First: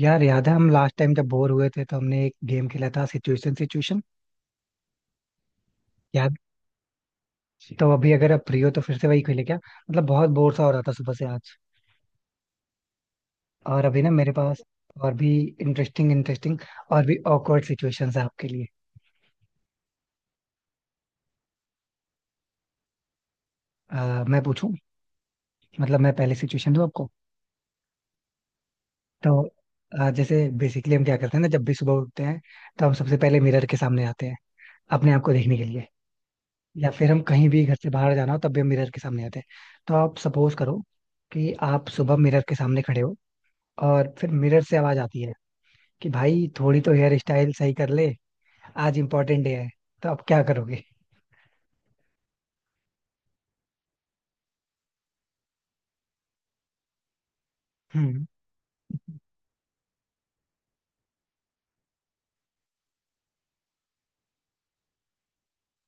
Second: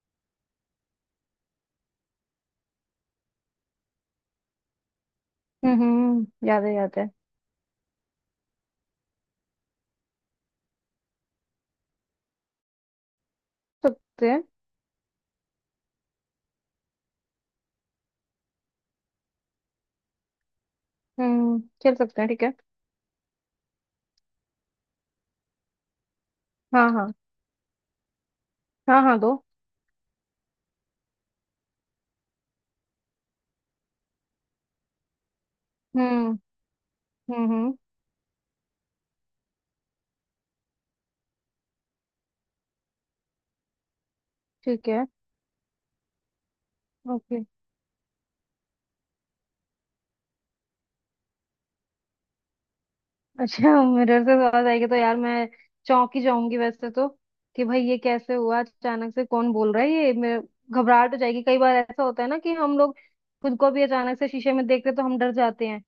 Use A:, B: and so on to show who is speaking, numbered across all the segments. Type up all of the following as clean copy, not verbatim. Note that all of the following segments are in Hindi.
A: यार याद है हम लास्ट टाइम जब बोर हुए थे तो हमने एक गेम खेला था, सिचुएशन सिचुएशन। याद
B: याद है याद है।
A: जी। तो अभी अगर आप फ्री हो तो फिर से वही खेले क्या। मतलब बहुत बोर सा हो रहा था सुबह से आज। और अभी ना
B: सकते
A: मेरे
B: हैं।
A: पास और भी इंटरेस्टिंग इंटरेस्टिंग और भी ऑकवर्ड सिचुएशंस है आपके लिए।
B: खेल सकते हैं, ठीक है।
A: मैं पूछूं? मतलब मैं पहले सिचुएशन दूं
B: हाँ
A: आपको?
B: हाँ। हाँ हाँ, दो।
A: तो जैसे बेसिकली हम क्या करते हैं ना, जब भी सुबह उठते हैं तो हम सबसे पहले मिरर के सामने आते हैं अपने आप को देखने के लिए।
B: हम्म
A: या फिर हम कहीं
B: हम्म
A: भी
B: हम्म,
A: घर से बाहर जाना हो तब भी हम मिरर के सामने आते हैं। तो आप सपोज करो कि आप सुबह मिरर के सामने खड़े हो और फिर मिरर से
B: ठीक
A: आवाज
B: है।
A: आती है कि भाई थोड़ी तो हेयर
B: ओके।
A: स्टाइल सही कर ले, आज इम्पोर्टेंट डे है। तो आप क्या करोगे?
B: अच्छा, मिरर से आवाज आएगी तो यार मैं चौंक ही जाऊंगी वैसे तो। कि भाई ये
A: हम्म।
B: कैसे हुआ अचानक से, कौन बोल रहा है ये मेरे। घबराहट हो जाएगी। कई बार ऐसा होता है ना कि हम लोग खुद को भी अचानक से शीशे में देखते तो हम डर जाते हैं।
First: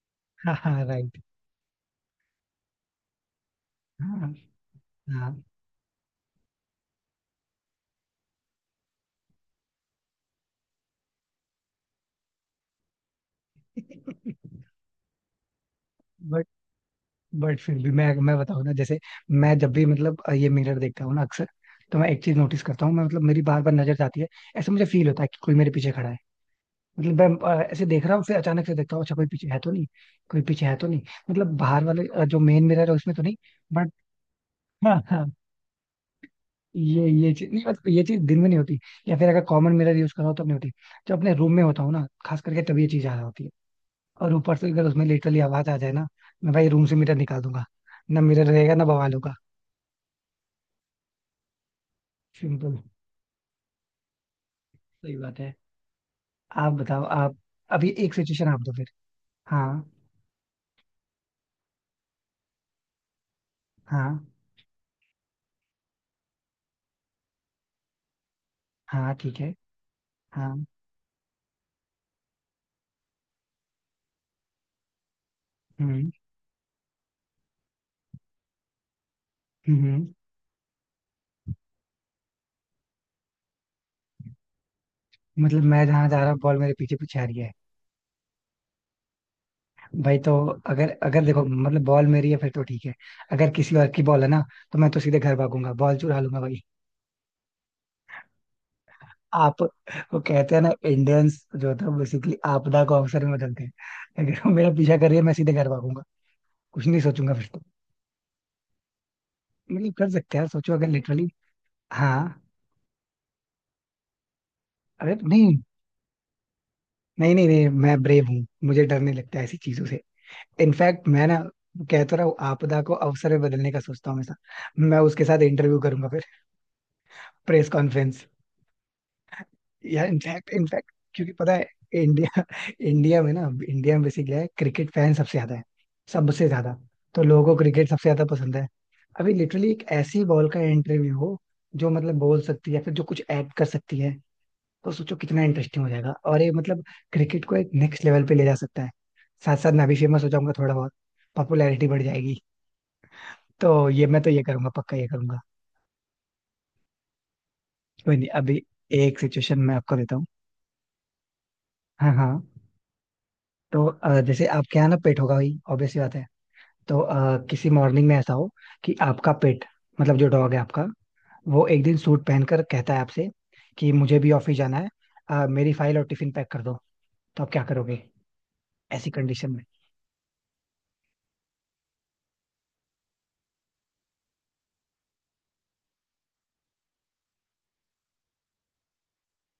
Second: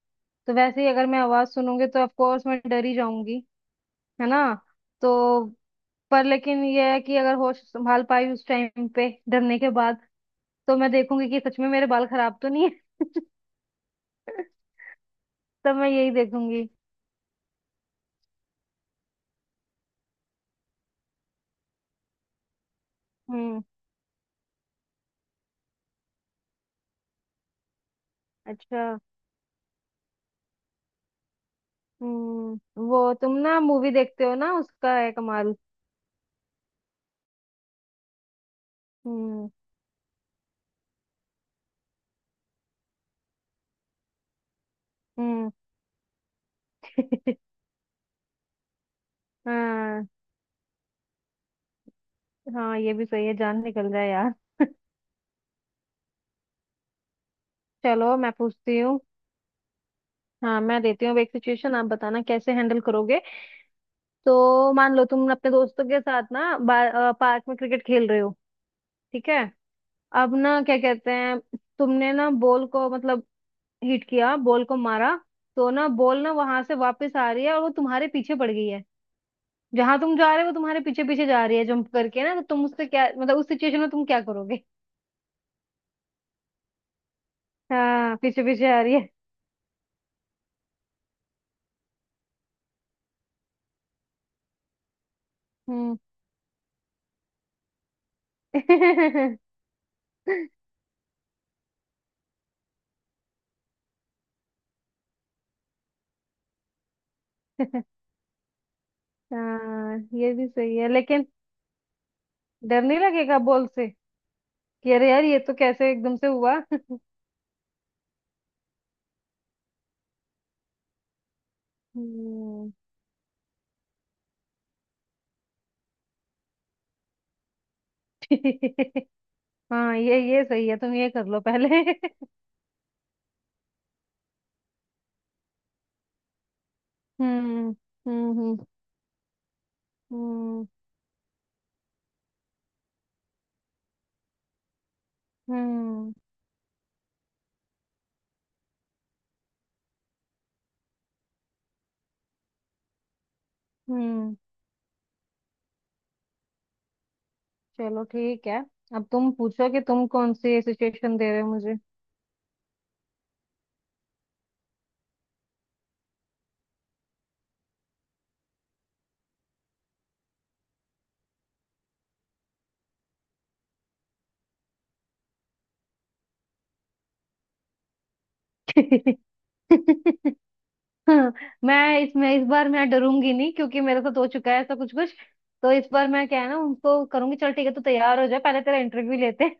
B: तो
A: हाँ
B: वैसे
A: हाँ
B: ही अगर मैं
A: राइट।
B: आवाज सुनूंगी तो ऑफ कोर्स मैं डर ही जाऊंगी। है
A: हाँ
B: ना।
A: हाँ।
B: तो पर लेकिन ये है कि अगर होश संभाल पाई उस टाइम पे डरने के बाद, तो मैं देखूंगी कि सच में मेरे बाल खराब तो नहीं है। तब मैं यही
A: बट
B: देखूंगी।
A: बट फिर भी मैं बताऊँ ना, जैसे मैं जब भी मतलब ये मिरर देखता हूँ ना अक्सर, तो मैं एक चीज नोटिस करता हूँ। मैं मतलब मेरी बार
B: हम्म।
A: बार नजर जाती है। ऐसा मुझे फील होता है कि कोई मेरे पीछे खड़ा है। मतलब मैं ऐसे देख रहा हूँ, फिर अचानक से
B: अच्छा।
A: देखता हूँ, अच्छा कोई पीछे है तो नहीं। कोई पीछे है तो नहीं। मतलब बाहर वाले जो मेन मिरर है
B: वो
A: उसमें तो नहीं।
B: तुम ना
A: बट
B: मूवी देखते हो ना उसका
A: हाँ
B: है
A: हाँ।
B: कमाल।
A: ये चीज नहीं, मतलब ये चीज दिन में नहीं होती, या फिर अगर
B: हम्म
A: कॉमन मिरर यूज कर रहा हो तब नहीं होती। जब अपने रूम में होता हूँ ना खास करके, तब ये चीज आ रहा होती है। और ऊपर से अगर उसमें लिटरली
B: हम्म।
A: आवाज आ जाए ना, मैं भाई रूम से मिरर निकाल दूंगा। ना मिरर रहेगा, ना बवाल होगा।
B: हाँ
A: सिंपल।
B: हाँ, ये भी सही है, जान निकल जाए यार।
A: सही बात है। आप बताओ आप। अभी एक
B: चलो मैं
A: सिचुएशन आप दो
B: पूछती
A: फिर।
B: हूँ।
A: हाँ।
B: हाँ, मैं देती हूँ अब एक सिचुएशन, आप बताना कैसे हैंडल करोगे।
A: हाँ।
B: तो मान लो तुम अपने दोस्तों के साथ ना पार्क में क्रिकेट खेल रहे हो।
A: हाँ
B: ठीक है।
A: ठीक है।
B: अब
A: हाँ।
B: ना क्या कहते हैं, तुमने ना बॉल को मतलब हिट किया, बॉल को मारा। तो ना
A: हम्म।
B: बॉल ना वहां से वापस आ रही है और वो तुम्हारे पीछे पड़ गई है।
A: हम्म हम्म।
B: जहां तुम जा रहे हो वो तुम्हारे पीछे पीछे जा रही है जंप करके ना, तो तुम उससे क्या, मतलब उस सिचुएशन में तुम क्या करोगे।
A: मतलब मैं जहां जा रहा हूँ बॉल मेरे पीछे पीछे आ रही है।
B: हाँ, पीछे पीछे आ रही है।
A: भाई तो, अगर अगर देखो मतलब बॉल मेरी है फिर तो ठीक है। अगर किसी और की बॉल है ना, तो मैं तो सीधे घर भागूंगा, बॉल
B: हम्म।
A: चुरा लूंगा भाई। आप। वो कहते हैं ना इंडियंस जो था बेसिकली आपदा को अवसर में बदलते हैं। अगर वो मेरा पीछा कर रही है मैं सीधे घर भागूंगा। कुछ नहीं सोचूंगा फिर तो। मतलब
B: हाँ,
A: कर
B: ये
A: सकते हैं
B: भी
A: यार, सोचो
B: सही
A: अगर
B: है लेकिन।
A: लिटरली। हाँ।
B: डर नहीं लगेगा बॉल से, कि अरे
A: अरे
B: यार ये तो
A: नहीं।
B: कैसे एकदम से हुआ।
A: नहीं नहीं नहीं मैं ब्रेव हूँ, मुझे डर नहीं लगता ऐसी चीजों से। इनफैक्ट मैं ना कहता रहा हूँ
B: हम्म।
A: आपदा को अवसर में बदलने का सोचता हूँ हमेशा। मैं उसके साथ इंटरव्यू करूंगा। Press conference.
B: हाँ,
A: या
B: ये
A: इनफैक्ट
B: सही है,
A: इनफैक्ट
B: तुम ये कर
A: क्योंकि
B: लो
A: पता है,
B: पहले।
A: इंडिया इंडिया में ना इंडिया में बेसिकली है क्रिकेट फैन सबसे ज्यादा है। सबसे ज्यादा। तो लोगों को
B: हम्म
A: क्रिकेट सबसे ज्यादा
B: हम्म
A: पसंद
B: हम्म
A: है। अभी लिटरली एक ऐसी बॉल का
B: हम्म
A: इंटरव्यू हो जो मतलब बोल सकती है, या फिर जो कुछ ऐड कर सकती है, तो सोचो कितना इंटरेस्टिंग हो जाएगा।
B: हम्म
A: और ये मतलब क्रिकेट को एक नेक्स्ट लेवल पे ले जा सकता है। साथ साथ मैं भी फेमस हो जाऊंगा थोड़ा बहुत। पॉपुलैरिटी बढ़ जाएगी। तो ये मैं तो
B: हम्म।
A: ये करूंगा, पक्का ये करूंगा।
B: चलो
A: कोई नहीं।
B: ठीक है।
A: अभी
B: अब
A: एक
B: तुम
A: सिचुएशन
B: पूछो
A: मैं
B: कि
A: आपको
B: तुम
A: देता हूँ।
B: कौन सी सिचुएशन दे रहे हो मुझे।
A: हाँ हाँ। तो जैसे आपके यहाँ ना पेट होगा भाई, ऑब्वियस सी बात है। तो किसी मॉर्निंग में ऐसा हो कि आपका पेट, मतलब जो डॉग है आपका, वो एक दिन सूट पहनकर कहता है आपसे कि मुझे भी ऑफिस जाना है, मेरी फाइल और टिफिन पैक कर दो। तो आप क्या करोगे ऐसी कंडीशन में?
B: मैं इसमें, इस बार मैं डरूंगी नहीं क्योंकि मेरे साथ हो चुका है ऐसा कुछ कुछ। तो इस बार मैं क्या है ना उनको करूंगी, चल ठीक है तू तैयार हो जा, पहले तेरा इंटरव्यू लेते हैं,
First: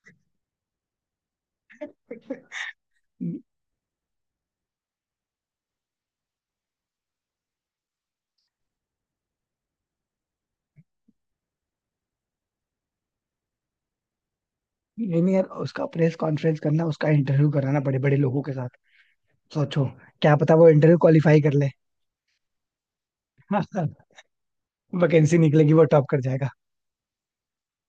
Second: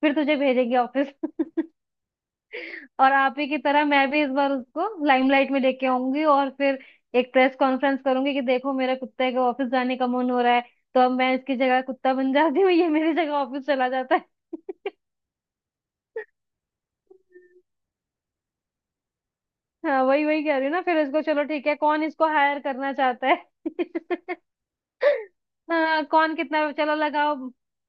B: फिर तुझे भेजेंगे ऑफिस। और आप ही की तरह मैं भी इस बार उसको लाइमलाइट में लेके आऊंगी, और फिर एक प्रेस कॉन्फ्रेंस करूंगी कि देखो मेरा कुत्ते का ऑफिस जाने का मन हो रहा है। तो अब मैं इसकी जगह कुत्ता बन जाती हूँ, ये मेरी जगह ऑफिस चला जाता है।
A: ये नहीं यार, उसका प्रेस कॉन्फ्रेंस करना, उसका इंटरव्यू कराना बड़े बड़े लोगों के साथ, सोचो।
B: हाँ, वही
A: क्या
B: वही
A: पता
B: कह रही
A: वो
B: हूँ ना,
A: इंटरव्यू
B: फिर इसको
A: क्वालिफाई
B: चलो
A: कर
B: ठीक
A: ले।
B: है कौन इसको हायर करना चाहता है।
A: वैकेंसी निकलेगी वो
B: हाँ
A: टॉप कर
B: कौन
A: जाएगा।
B: कितना, चलो लगाओ।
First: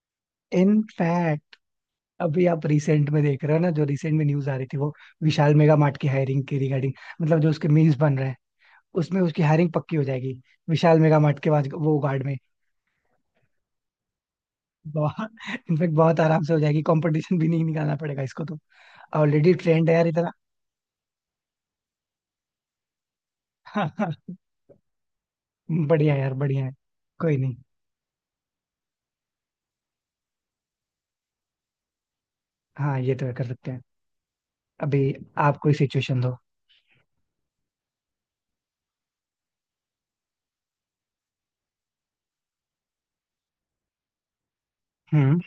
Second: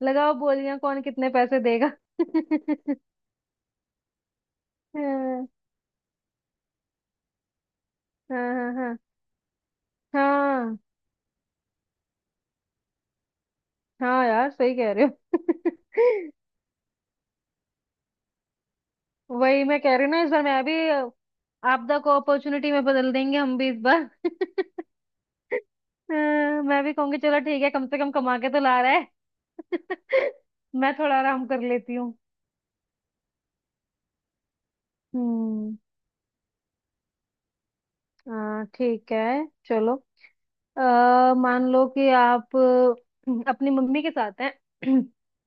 B: लगाओ बोलियां, कौन कितने
A: इनफैक्ट
B: पैसे देगा।
A: अभी आप रिसेंट में देख रहे हो ना, जो रिसेंट में न्यूज आ रही थी वो
B: हाँ
A: विशाल मेगा मार्ट की हायरिंग के रिगार्डिंग, मतलब जो उसके मीम्स बन रहे हैं,
B: हाँ हाँ हाँ।
A: उसमें उसकी हायरिंग पक्की हो जाएगी।
B: हाँ
A: विशाल मेगा मार्ट के बाद वो गार्ड में।
B: हाँ यार, सही कह रहे
A: बहुत
B: हो।
A: इनफेक्ट बहुत आराम से हो जाएगी, कंपटीशन भी नहीं निकालना पड़ेगा इसको तो। ऑलरेडी
B: वही मैं
A: ट्रेंड है
B: कह रही
A: यार
B: हूँ ना, इस
A: इतना।
B: बार मैं भी आपदा को अपॉर्चुनिटी में बदल देंगे, हम भी इस बार।
A: बढ़िया
B: अ,
A: है यार, बढ़िया है।
B: मैं भी कहूंगी
A: कोई
B: चलो
A: नहीं।
B: ठीक है, कम से कम कमा के तो ला रहा है। मैं थोड़ा आराम कर लेती हूँ।
A: हाँ ये तो कर सकते हैं। अभी आप कोई
B: हम्म।
A: सिचुएशन दो।
B: हाँ ठीक है चलो। अ, मान लो कि आप अपनी मम्मी के साथ हैं।
A: हम्म।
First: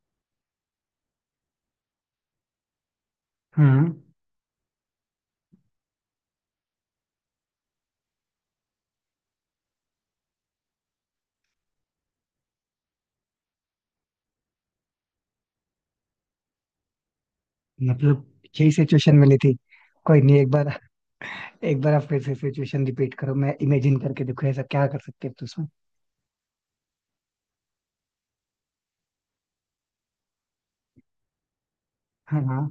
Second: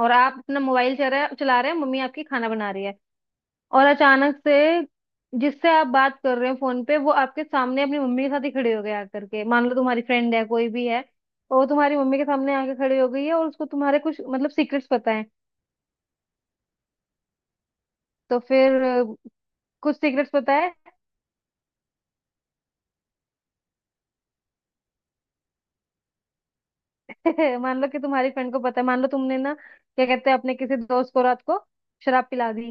B: और आप अपना मोबाइल चला रहे हैं, मम्मी आपकी खाना बना रही है। और
A: हम्म
B: अचानक से, जिससे आप बात कर रहे हो फोन पे, वो आपके सामने अपनी मम्मी के साथ ही खड़े हो गए आकर के। मान लो तुम्हारी फ्रेंड है, कोई भी है, और वो तुम्हारी मम्मी के सामने आके खड़ी हो गई है और उसको तुम्हारे कुछ मतलब सीक्रेट्स पता है।
A: मतलब
B: तो
A: यही
B: फिर
A: सिचुएशन मिली थी।
B: कुछ
A: कोई
B: सीक्रेट्स
A: नहीं, एक
B: पता
A: बार एक बार आप फिर से सिचुएशन रिपीट करो, मैं इमेजिन करके देखो ऐसा क्या कर सकते हैं तो उसमें।
B: है। मान लो कि तुम्हारी फ्रेंड को पता है, मान लो तुमने ना क्या कहते हैं, अपने किसी दोस्त को रात को शराब
A: हाँ।
B: पिला
A: हाँ।
B: दी।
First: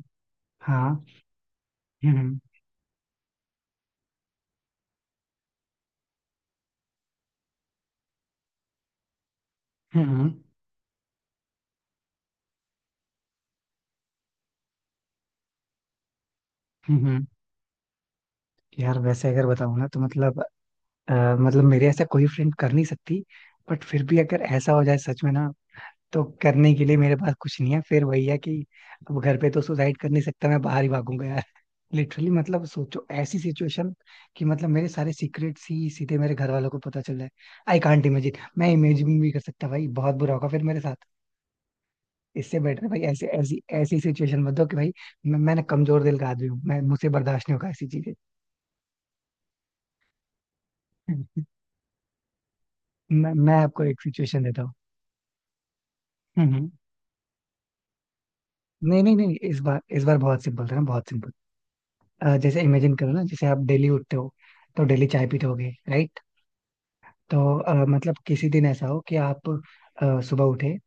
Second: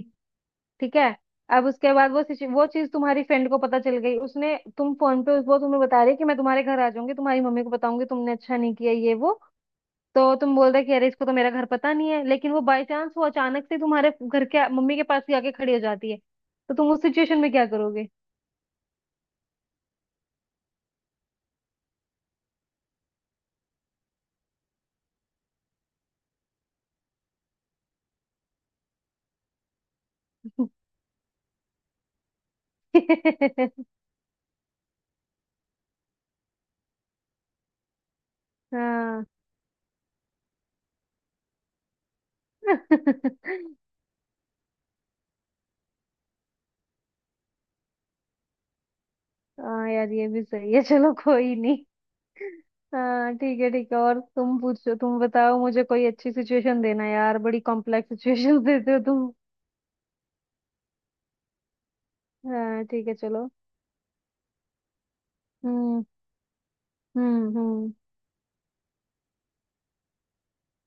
B: ठीक
A: हाँ।
B: है। अब उसके बाद
A: हम्म।
B: वो
A: हम्म।
B: वो चीज तुम्हारी फ्रेंड को पता चल गई, उसने तुम फोन पे वो तुम्हें बता रही है कि मैं तुम्हारे घर आ जाऊंगी, तुम्हारी मम्मी को बताऊंगी तुमने अच्छा नहीं किया ये वो।
A: हम्म।
B: तो तुम बोल रहे कि अरे इसको तो मेरा घर पता नहीं है, लेकिन वो बाय चांस वो अचानक से तुम्हारे घर के मम्मी के पास ही आके खड़ी हो जाती है। तो तुम
A: हम्म,
B: उस
A: हम्म।
B: सिचुएशन में क्या करोगे।
A: यार वैसे अगर बताऊं ना तो मतलब मतलब मेरे ऐसा कोई फ्रेंड कर नहीं सकती। बट फिर भी अगर ऐसा हो जाए सच में ना, तो करने के लिए मेरे पास कुछ नहीं है, फिर वही है कि अब घर पे तो सुसाइड कर नहीं सकता, मैं बाहर ही भागूंगा यार। लिटरली मतलब सोचो ऐसी सिचुएशन कि मतलब मेरे सारे सीक्रेट्स ही सीधे मेरे घर वालों को पता चल जाए। आई कांट इमेजिन, मैं इमेजिन भी
B: हाँ।
A: नहीं कर सकता भाई, बहुत बुरा होगा फिर मेरे साथ। इससे बेटर है भाई, ऐसे ऐसी ऐसी सिचुएशन मत दो कि भाई मैंने कमजोर दिल का आदमी हूँ, मैं मुझसे बर्दाश्त नहीं होगा ऐसी चीजें।
B: हाँ यार, ये भी सही है, चलो कोई नहीं।
A: मैं
B: हाँ
A: मैं
B: ठीक है
A: आपको
B: ठीक है,
A: एक
B: और
A: सिचुएशन
B: तुम
A: देता हूँ।
B: पूछो, तुम बताओ मुझे, कोई अच्छी
A: हम्म हम्म।
B: सिचुएशन देना यार, बड़ी कॉम्प्लेक्स सिचुएशन देते हो
A: नहीं नहीं
B: तुम।
A: नहीं इस बार, इस बार बहुत सिंपल था ना, बहुत सिंपल। जैसे
B: हाँ
A: इमेजिन
B: ठीक
A: करो
B: है
A: ना, जैसे
B: चलो।
A: आप डेली उठते हो तो डेली चाय पीते होगे
B: हम्म
A: राइट? तो
B: हम्म हम्म
A: मतलब किसी दिन ऐसा हो कि आप सुबह उठे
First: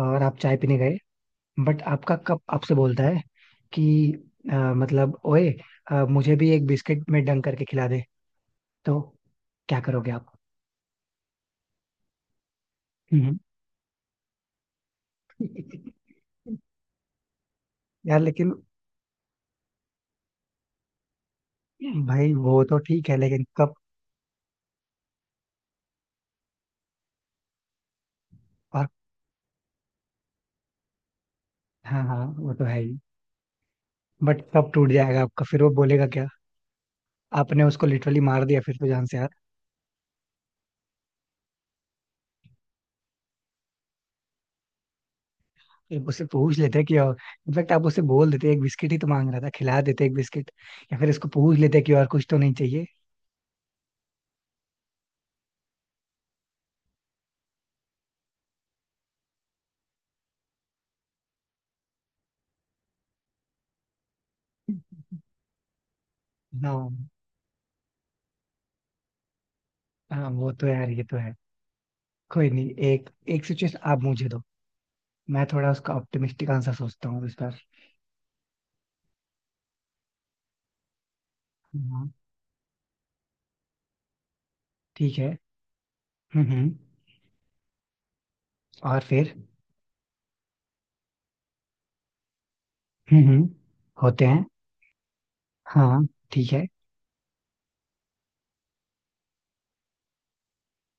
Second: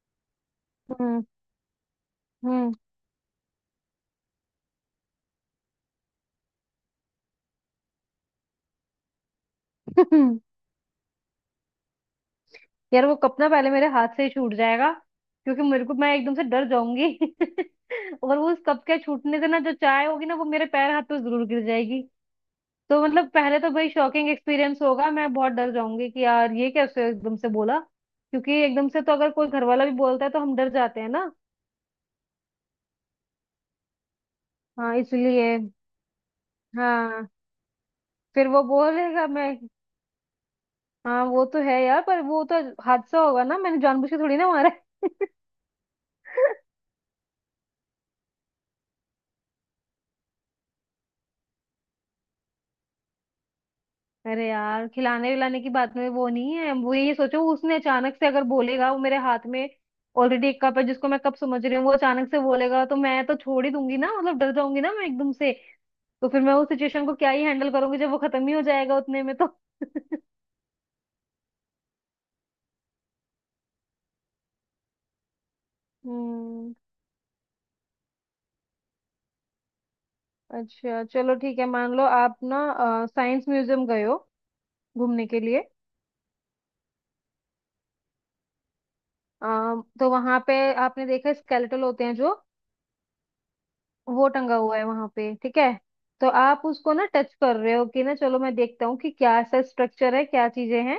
A: और आप चाय पीने गए,
B: हम्म
A: बट आपका कप
B: हम्म।
A: आपसे बोलता है कि मतलब ओए, मुझे भी एक बिस्किट में डंक करके खिला दे, तो क्या करोगे आप?
B: यार, वो
A: हम्म
B: कप
A: हम्म।
B: ना पहले मेरे हाथ से ही छूट जाएगा, क्योंकि मेरे को, मैं एकदम से
A: यार
B: डर जाऊंगी। और वो
A: लेकिन
B: उस कप के छूटने से ना, जो चाय होगी ना, वो मेरे पैर हाथ पे जरूर गिर जाएगी।
A: भाई वो तो
B: तो
A: ठीक है,
B: मतलब
A: लेकिन
B: पहले तो
A: कब
B: भाई शॉकिंग एक्सपीरियंस होगा, मैं बहुत डर जाऊंगी कि यार ये कैसे एकदम से बोला, क्योंकि
A: और।
B: एकदम से तो अगर कोई घर वाला भी बोलता है तो हम डर जाते हैं ना।
A: हाँ हाँ वो तो है ही। बट कब टूट
B: हाँ
A: जाएगा आपका,
B: इसलिए।
A: फिर वो बोलेगा क्या?
B: हाँ।
A: आपने उसको लिटरली मार
B: फिर
A: दिया
B: वो
A: फिर तो, जान से
B: बोलेगा
A: यार।
B: मैं। हाँ वो तो है यार, पर वो तो हादसा होगा ना, मैंने जानबूझ के थोड़ी ना मारा है।
A: एक उससे पूछ लेते कि और, इनफैक्ट आप उससे बोल देते, एक बिस्किट ही तो मांग रहा था, खिला देते एक बिस्किट, या फिर इसको पूछ लेते कि और कुछ तो नहीं चाहिए?
B: अरे यार, खिलाने विलाने की बात में वो नहीं है, वो ये सोचो, उसने अचानक से अगर बोलेगा, वो मेरे हाथ में ऑलरेडी एक कप है जिसको मैं कप समझ रही हूँ, वो अचानक से बोलेगा तो मैं तो छोड़ ही दूंगी ना, मतलब डर जाऊंगी ना मैं एकदम से। तो फिर मैं उस
A: ना।
B: सिचुएशन को क्या ही हैंडल करूंगी, जब वो खत्म ही हो जाएगा उतने में तो।
A: हाँ वो तो यार, ये तो है। कोई नहीं, एक एक सिचुएशन आप मुझे दो। मैं थोड़ा उसका ऑप्टिमिस्टिक आंसर
B: हम्म।
A: सोचता हूँ इस बार।
B: अच्छा चलो ठीक है, मान लो
A: हाँ
B: आप ना साइंस म्यूजियम गए हो
A: ठीक
B: घूमने
A: है।
B: के लिए।
A: हम्म। और फिर।
B: तो वहां पे आपने देखा स्केलेटल होते हैं जो,
A: हम्म। होते
B: वो
A: हैं।
B: टंगा हुआ है वहां पे, ठीक है।
A: हाँ
B: तो
A: ठीक
B: आप
A: है।
B: उसको ना टच कर रहे हो कि ना चलो मैं देखता हूँ कि क्या ऐसा स्ट्रक्चर है, क्या चीजें हैं।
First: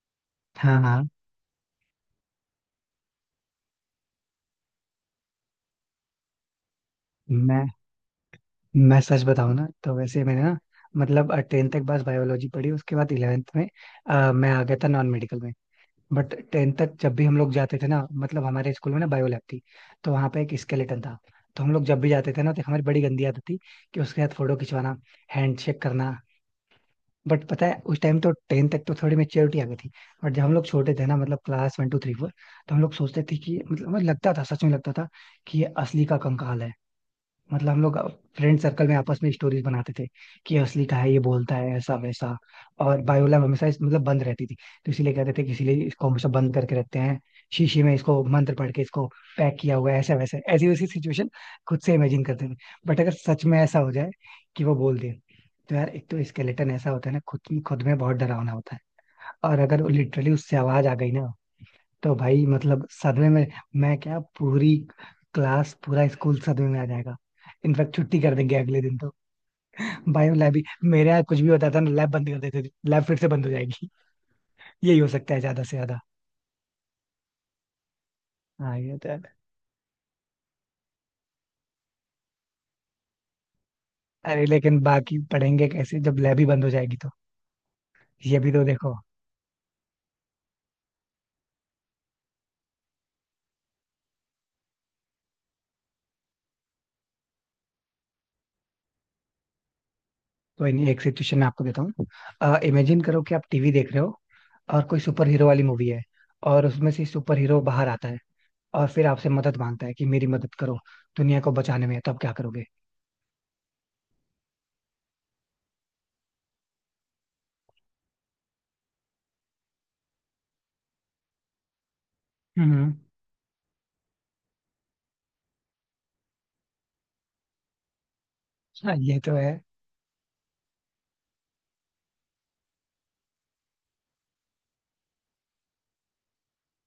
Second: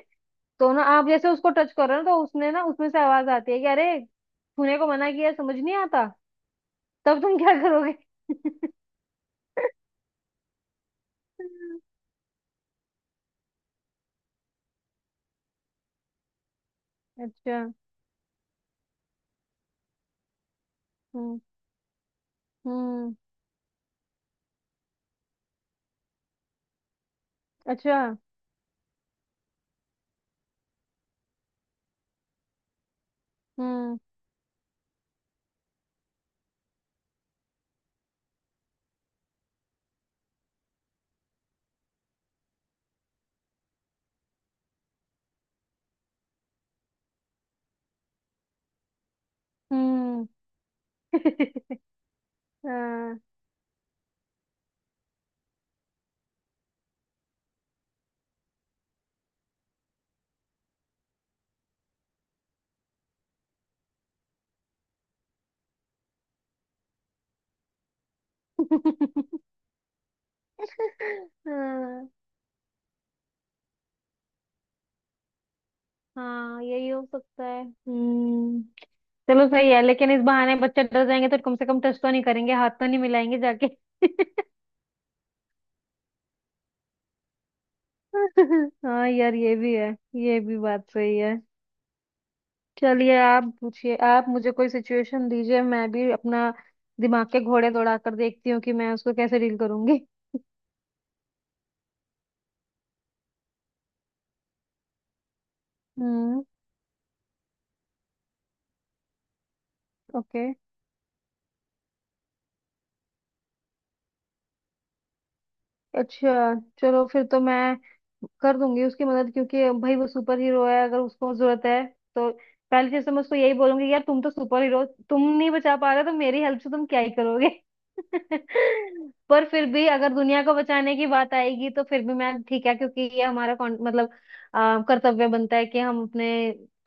B: तो
A: हाँ
B: ना
A: हाँ।
B: आप जैसे उसको टच कर रहे हो ना, तो उसने ना, उसमें से आवाज आती है कि अरे छूने को मना किया है, समझ नहीं आता। तब तुम क्या
A: मैं
B: करोगे।
A: सच बताऊँ ना, तो वैसे मैंने ना मतलब टेंथ तक बस बायोलॉजी पढ़ी, उसके बाद इलेवेंथ में मैं आ गया था नॉन मेडिकल में। बट टेंथ तक जब भी हम लोग
B: अच्छा।
A: जाते थे ना, मतलब हमारे स्कूल में ना बायो लैब थी, तो वहाँ पे एक स्केलेटन था।
B: हम्म
A: तो हम लोग जब भी जाते थे ना, तो हमारी बड़ी
B: हम्म।
A: गंदी आदत थी कि उसके साथ फोटो खिंचवाना, हैंड शेक करना। बट पता है उस
B: अच्छा।
A: टाइम तो टेंथ तक तो थोड़ी मेच्योरिटी आ गई थी। बट जब हम लोग छोटे थे ना, मतलब class one two three four, तो हम लोग सोचते थे कि मतलब
B: हम्म
A: हमें लगता था, सच में लगता था कि ये असली का कंकाल है। मतलब हम लोग फ्रेंड सर्कल में आपस में स्टोरीज बनाते थे कि ये असली का है, ये बोलता है ऐसा वैसा। और बायो लैब हमेशा मतलब बंद रहती थी। तो इसीलिए कहते थे कि इसीलिए इसको हमेशा बंद करके रखते हैं, शीशी में इसको मंत्र पढ़ के इसको पैक किया हुआ है, ऐसा
B: हम्म।
A: वैसा, ऐसी वैसी सिचुएशन खुद से इमेजिन करते थे। बट अगर
B: हाँ।
A: सच में ऐसा हो जाए कि वो बोल दे, तो यार एक तो स्केलेटन ऐसा होता है ना, खुद खुद में बहुत डरावना होता है, और अगर लिटरली उससे आवाज आ गई ना, तो भाई मतलब सदमे में, मैं क्या पूरी क्लास, पूरा स्कूल सदमे में आ जाएगा। इनफैक्ट छुट्टी कर देंगे अगले दिन तो, बायो लैब ही। मेरे यहाँ कुछ भी होता था ना लैब
B: हाँ
A: बंद कर देते थे, लैब फिर से बंद हो जाएगी। यही हो सकता है ज्यादा से ज्यादा।
B: हाँ, यही हो सकता है। हम्म।
A: हाँ ये तो है।
B: चलो सही है, लेकिन इस बहाने बच्चे डर जाएंगे तो कम से कम टच तो नहीं करेंगे, हाथ तो नहीं मिलाएंगे जाके।
A: अरे लेकिन बाकी पढ़ेंगे कैसे जब लैब ही बंद हो जाएगी तो? ये भी तो देखो।
B: हाँ यार, ये भी है। ये भी बात सही है। चलिए, आप पूछिए, आप मुझे कोई सिचुएशन दीजिए, मैं भी अपना दिमाग के घोड़े दौड़ा कर देखती हूँ कि मैं उसको कैसे डील करूंगी।
A: कोई नहीं, एक सिचुएशन मैं आपको देता हूँ। इमेजिन करो कि आप टीवी देख रहे हो और कोई सुपर हीरो वाली मूवी है
B: हम्म।
A: और उसमें से सुपर हीरो बाहर आता है और फिर आपसे मदद मांगता है कि मेरी
B: ओके।
A: मदद करो दुनिया को बचाने में, तो आप क्या करोगे?
B: अच्छा, चलो फिर तो मैं कर दूंगी उसकी मदद, क्योंकि भाई वो सुपर हीरो है, अगर उसको जरूरत है तो। पहली
A: हम्म।
B: चीज तो मैं उसको यही बोलूंगी, यार तुम तो सुपर हीरो, तुम नहीं बचा पा रहे हो, तो मेरी हेल्प से तुम क्या ही करोगे।
A: हाँ ये तो
B: पर
A: है।
B: फिर भी अगर दुनिया को बचाने की बात आएगी तो फिर भी मैं ठीक है, क्योंकि ये हमारा मतलब कर्तव्य बनता है कि हम अपने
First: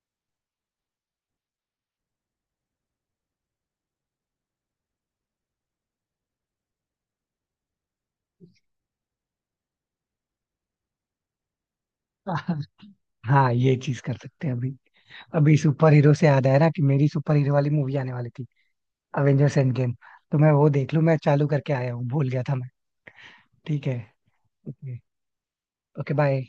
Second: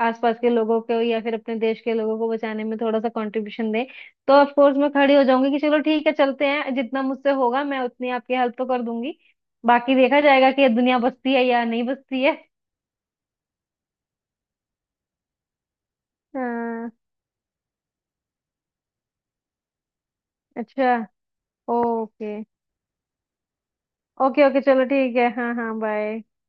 B: आसपास के लोगों को या फिर अपने देश के लोगों को बचाने में थोड़ा सा कंट्रीब्यूशन दें। तो ऑफ कोर्स मैं खड़ी हो जाऊंगी कि चलो ठीक है चलते हैं, जितना मुझसे होगा मैं उतनी आपकी हेल्प तो कर दूंगी। बाकी देखा जाएगा कि ये दुनिया बसती है या नहीं बसती है।
A: हाँ ये चीज कर सकते हैं। अभी अभी सुपर हीरो से याद आया ना कि
B: हाँ।
A: मेरी सुपर हीरो वाली मूवी आने वाली थी, अवेंजर्स एंड गेम। तो मैं वो
B: अच्छा।
A: देख लूं, मैं चालू करके आया हूँ, भूल
B: ओके।
A: गया था मैं। ठीक है।
B: ओके ओके चलो
A: ओके।
B: ठीक है। हाँ हाँ,
A: ओके
B: बाय।
A: बाय।